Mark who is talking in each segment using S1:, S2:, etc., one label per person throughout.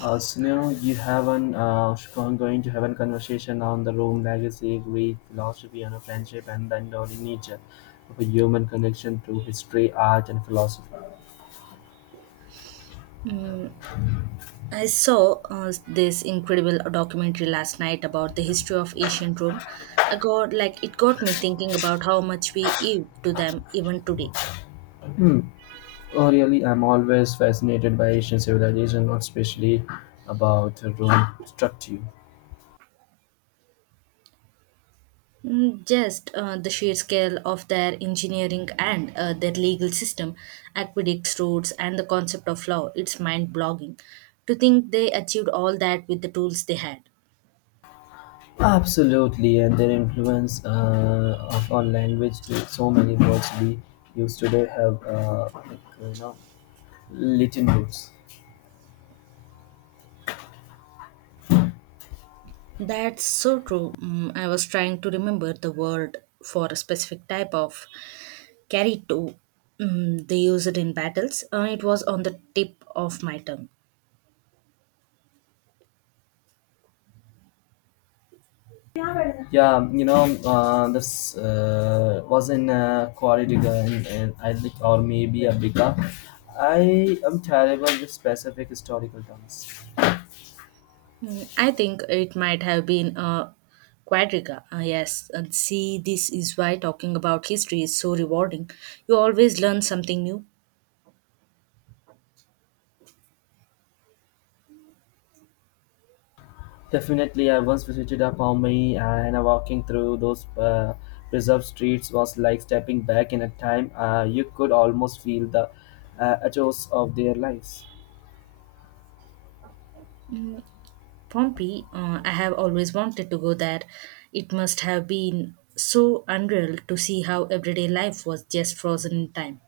S1: So now you have an con- going to have a conversation on the Rome legacy, Greek philosophy, and friendship, and the enduring nature of a human connection to history, art, and philosophy.
S2: I saw this incredible documentary last night about the history of ancient Rome. I got like It got me thinking about how much we owe to them even today.
S1: Oh, really, I'm always fascinated by Asian civilization, not especially about Rome structure.
S2: Mm, just the sheer scale of their engineering and their legal system, aqueducts, roads, and the concept of law. It's mind-blogging to think they achieved all that with the tools they had.
S1: Absolutely, and their influence of our language to so many words we use today have Latin roots.
S2: That's so true. Mm, I was trying to remember the word for a specific type of carry too. Mm, they use it in battles. It was on the tip of my tongue.
S1: Yeah, this was in Quaridga in I think, or maybe Abrica. I am terrible with specific historical terms.
S2: Mm, I think it might have been a quadriga. Yes, see, this is why talking about history is so rewarding. You always learn something new.
S1: Definitely, I once visited a Pompeii and walking through those preserved streets was like stepping back in a time. You could almost feel the echoes of their lives.
S2: Pompeii, I have always wanted to go there. It must have been so unreal to see how everyday life was just frozen in time.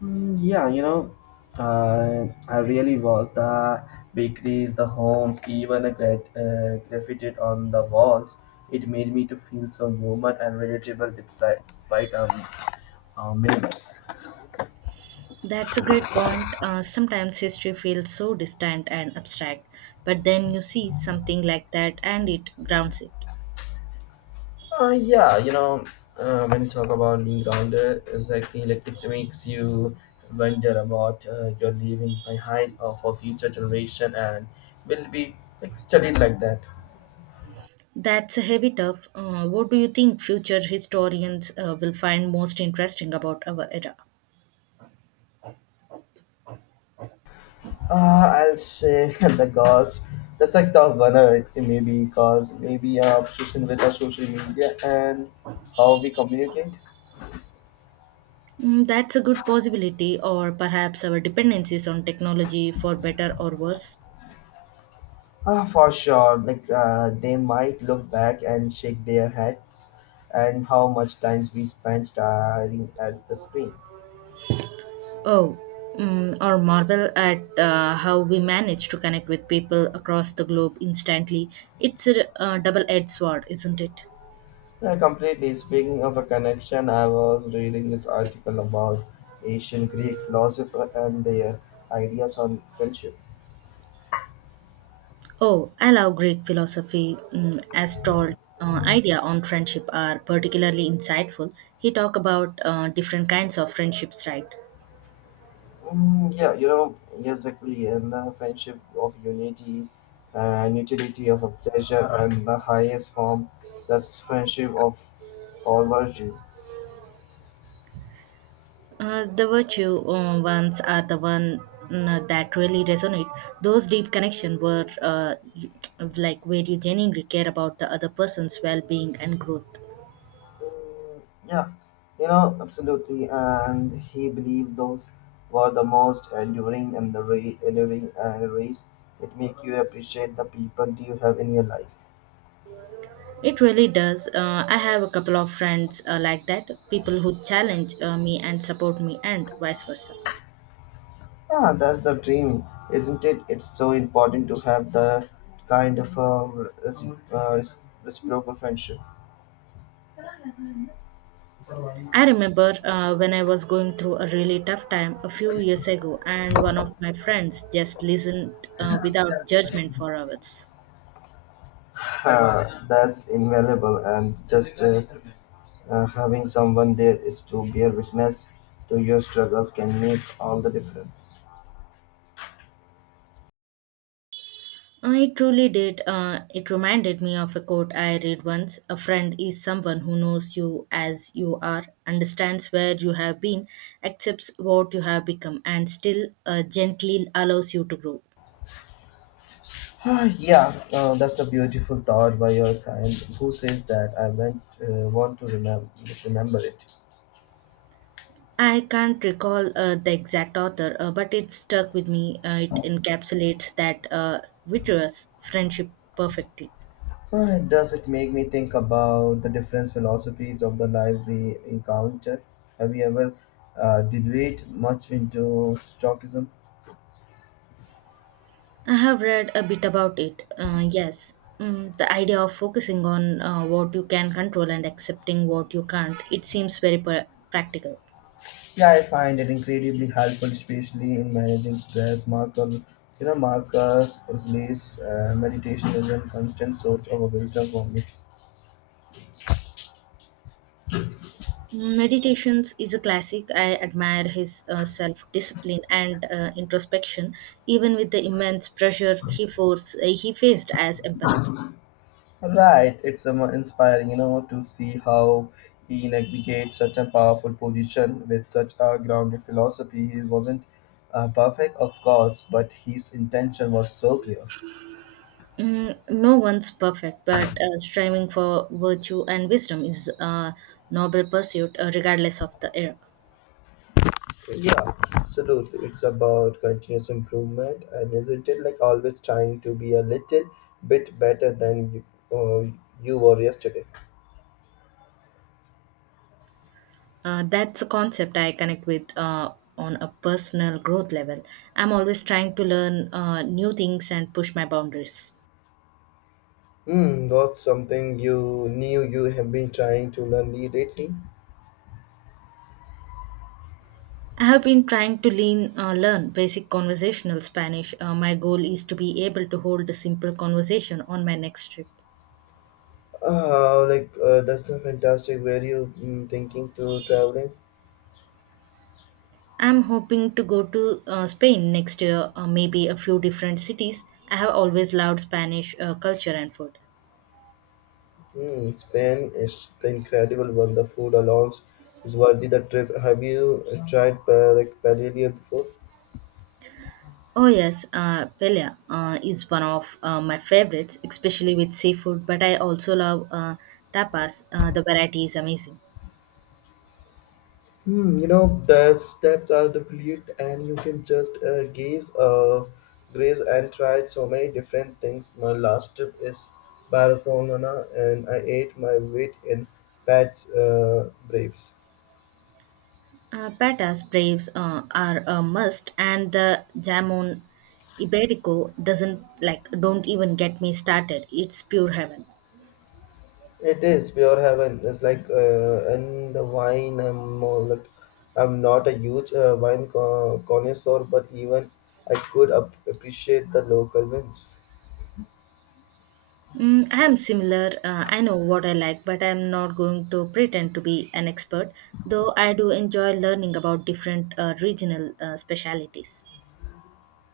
S1: Yeah, I really was. The bakeries, the homes, even graffiti on the walls. It made me to feel so human and relatable despite our minimals.
S2: That's a great point. Sometimes history feels so distant and abstract, but then you see something like that and it grounds it.
S1: Yeah, when you talk about being grounded, exactly like it makes you wonder about your leaving behind or for future generation and will be like studied like that.
S2: That's a heavy tough. What do you think future historians will find most interesting about our era?
S1: I'll say the cause. That's like the vulnerability maybe, cause, maybe our obsession with our social media and how we communicate.
S2: Mm, that's a good possibility, or perhaps our dependencies on technology for better or worse.
S1: Ah, for sure. Like they might look back and shake their heads, and how much times we spend staring at the screen.
S2: Oh, mm, or marvel at how we manage to connect with people across the globe instantly. It's a double edged sword, isn't it?
S1: Yeah, completely. Speaking of a connection, I was reading this article about ancient Greek philosopher and their ideas on friendship.
S2: Oh, I love Greek philosophy, mm, as told. Idea on friendship are particularly insightful. He talk about different kinds of friendships, right?
S1: Yeah, yes, exactly. And the friendship of unity and utility of a pleasure and the highest form, that's friendship of all virtue.
S2: The virtue ones are the one, mm, that really resonate. Those deep connection were like where you genuinely care about the other person's well-being and growth.
S1: Mm, yeah, absolutely. And he believed those were the most enduring and race. It make you appreciate the people you have in your life.
S2: It really does. I have a couple of friends like that, people who challenge me and support me, and vice versa.
S1: Yeah, that's the dream, isn't it? It's so important to have the kind of reciprocal friendship.
S2: I remember when I was going through a really tough time a few years ago, and one of my friends just listened without judgment for hours.
S1: That's invaluable, and just having someone there is to bear witness to your struggles can make all the difference.
S2: It truly did. It reminded me of a quote I read once. A friend is someone who knows you as you are, understands where you have been, accepts what you have become, and still gently allows you to grow.
S1: Yeah, that's a beautiful thought by your side. Who says that? I want to remember it.
S2: I can't recall the exact author, but it stuck with me. It encapsulates that vitreous friendship perfectly.
S1: Ah, does it make me think about the different philosophies of the life we encounter? Have you ever delved much into Stoicism?
S2: I have read a bit about it. Yes, mm, the idea of focusing on what you can control and accepting what you can't. It seems very practical.
S1: Yeah, I find it incredibly helpful, especially in managing stress. Marcus Aurelius' meditation is a constant source of wisdom for me.
S2: Meditations is a classic. I admire his self discipline and introspection, even with the immense pressure he faced as emperor.
S1: Right, it's inspiring, you know, to see how he navigates such a powerful position with such a grounded philosophy. He wasn't perfect, of course, but his intention was so clear.
S2: Mm, no one's perfect, but striving for virtue and wisdom is a noble pursuit, regardless of the era.
S1: Yeah, absolutely. It's about continuous improvement, and isn't it like always trying to be a little bit better than uh, you were yesterday?
S2: That's a concept I connect with on a personal growth level. I'm always trying to learn new things and push my boundaries.
S1: Hmm, what's something you knew you have been trying to learn lately?
S2: I have been trying to learn basic conversational Spanish. My goal is to be able to hold a simple conversation on my next trip.
S1: That's a fantastic. Where you thinking to traveling?
S2: I'm hoping to go to Spain next year, maybe a few different cities. I have always loved Spanish culture and food.
S1: Hmm, Spain is the incredible one. The food alone is worthy the trip. Have you tried like paella before?
S2: Oh yes, paella is one of my favorites, especially with seafood. But I also love tapas. The variety is amazing.
S1: Hmm, you know the steps are the plate, and you can just graze, and try so many different things. My last trip is Barcelona, and I ate my weight in Pat's Braves.
S2: Patas braves are a must, and the jamon iberico doesn't like don't even get me started. It's pure heaven.
S1: It is pure heaven. It's like and the wine. I'm more like I'm not a huge connoisseur, but even I could appreciate the local wines.
S2: Mm, I am similar. I know what I like, but I am not going to pretend to be an expert, though I do enjoy learning about different regional specialities.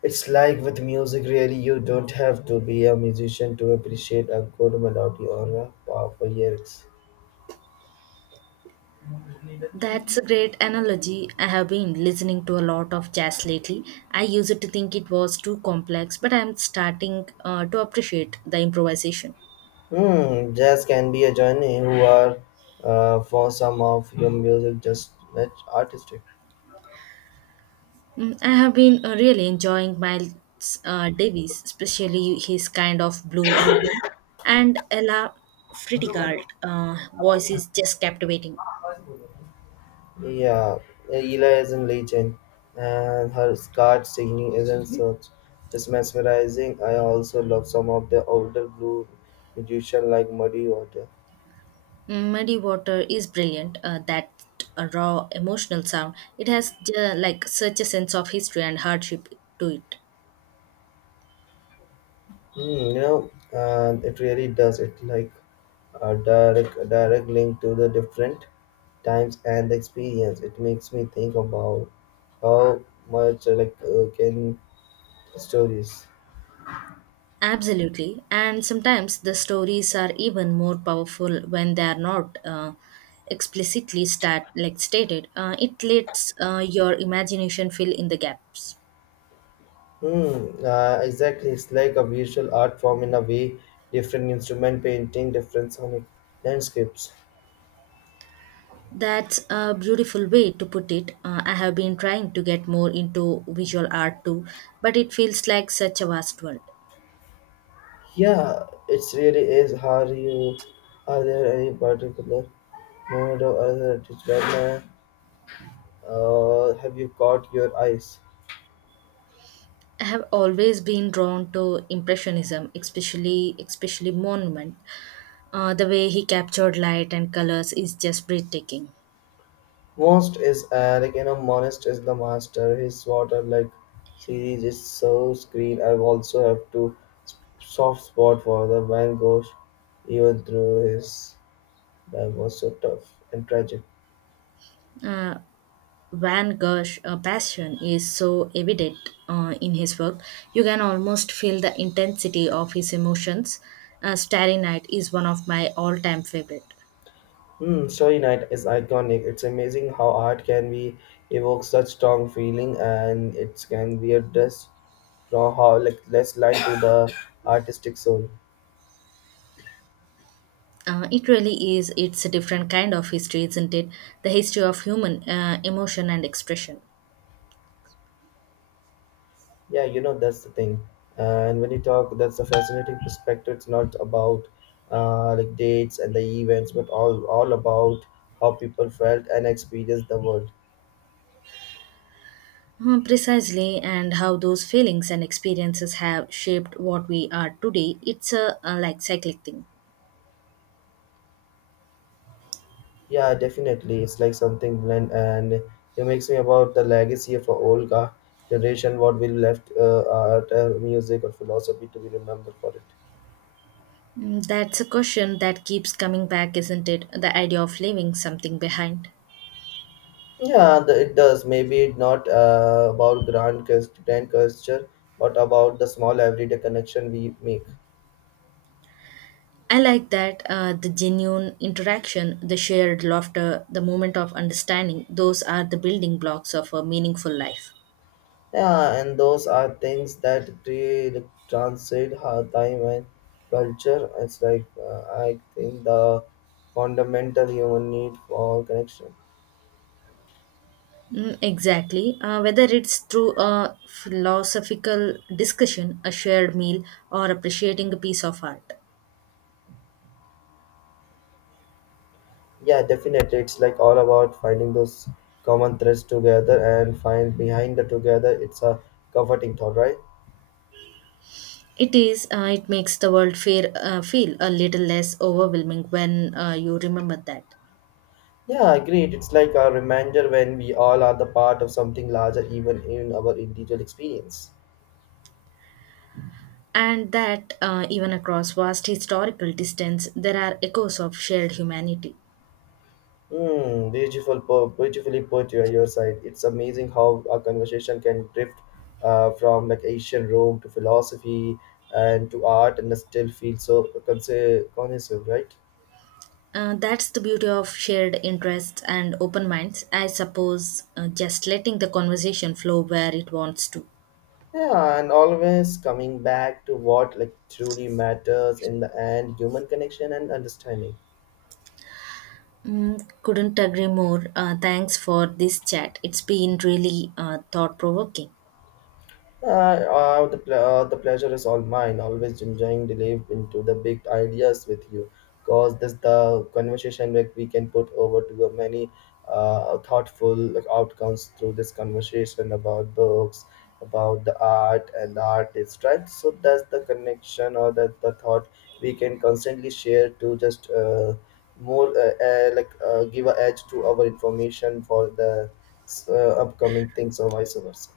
S1: It's like with music, really, you don't have to be a musician to appreciate a good melody or a powerful lyrics.
S2: That's a great analogy. I have been listening to a lot of jazz lately. I used to think it was too complex, but I am starting to appreciate the improvisation.
S1: Hmm, jazz can be a journey. Who are for some of your music just not artistic.
S2: Mm, I have been really enjoying Miles Davis, especially his kind of blue album, and Ella Fitzgerald voice is just captivating.
S1: Yeah, Ela is in Legion, and her scarred singing isn't such just mesmerizing. I also love some of the older blue musician like Muddy Water.
S2: Mm, Muddy Water is brilliant. That raw emotional sound. It has like such a sense of history and hardship to it.
S1: Hmm, you know, and it really does it like a direct link to the different times and experience. It makes me think about how much can stories.
S2: Absolutely. And sometimes the stories are even more powerful when they are not explicitly like stated. It lets your imagination fill in the gaps.
S1: Exactly. It's like a visual art form in a way, different instrument painting, different sonic landscapes.
S2: That's a beautiful way to put it. I have been trying to get more into visual art too, but it feels like such a vast world.
S1: Yeah, it's really is. How do you? Are there any particular moment or other designer? Have you caught your eyes?
S2: I have always been drawn to impressionism, especially monument. The way he captured light and colors is just breathtaking.
S1: Most is Monist is the master. His water like series is so screen. I also have to soft spot for the Van Gogh, even through his. That was so tough and tragic.
S2: Uh, Van Gogh's passion is so evident in his work. You can almost feel the intensity of his emotions. Starry Night is one of my all time favorite.
S1: Hmm, Story Night is iconic. It's amazing how art can be evoke such strong feeling, and it can be a just draw how like less line to the artistic soul.
S2: It really is. It's a different kind of history, isn't it? The history of human emotion and expression.
S1: Yeah, you know that's the thing. And when you talk, that's a fascinating perspective. It's not about dates and the events, but all about how people felt and experienced the world.
S2: Precisely, and how those feelings and experiences have shaped what we are today. It's a like cyclic thing.
S1: Yeah, definitely. It's like something blend, and it makes me about the legacy of our generation, what we left art, music, or philosophy to be remembered for it.
S2: Mm, that's a question that keeps coming back, isn't it? The idea of leaving something behind.
S1: Yeah, it does. Maybe it not about grand gesture, but about the small everyday connection we make.
S2: I like that, the genuine interaction, the shared laughter, the moment of understanding, those are the building blocks of a meaningful life.
S1: Yeah, and those are things that really translate our time and culture. It's like I think the fundamental human need for connection.
S2: Mm, exactly. Whether it's through a philosophical discussion, a shared meal, or appreciating a piece of art.
S1: Yeah, definitely. It's like all about finding those common threads together and find behind the together. It's a comforting thought, right?
S2: It is. It makes the world fair, feel a little less overwhelming when you remember that.
S1: Yeah, agreed. It's like a reminder when we all are the part of something larger, even in our individual experience.
S2: And that, even across vast historical distance, there are echoes of shared humanity.
S1: Beautifully put your side. It's amazing how a conversation can drift from like ancient Rome to philosophy and to art and still feel so cohesive, right?
S2: That's the beauty of shared interests and open minds, I suppose, just letting the conversation flow where it wants to.
S1: Yeah, and always coming back to what like truly matters in the end, human connection and understanding.
S2: Mm, couldn't agree more. Thanks for this chat. It's been really thought provoking.
S1: The pleasure is all mine. Always enjoying the live into the big ideas with you. Cause this the conversation that we can put over to a many thoughtful like, outcomes through this conversation about books, about the art and the artist, right? So that's the connection or that the thought we can constantly share to just more like give a edge to our information for the upcoming things or vice versa.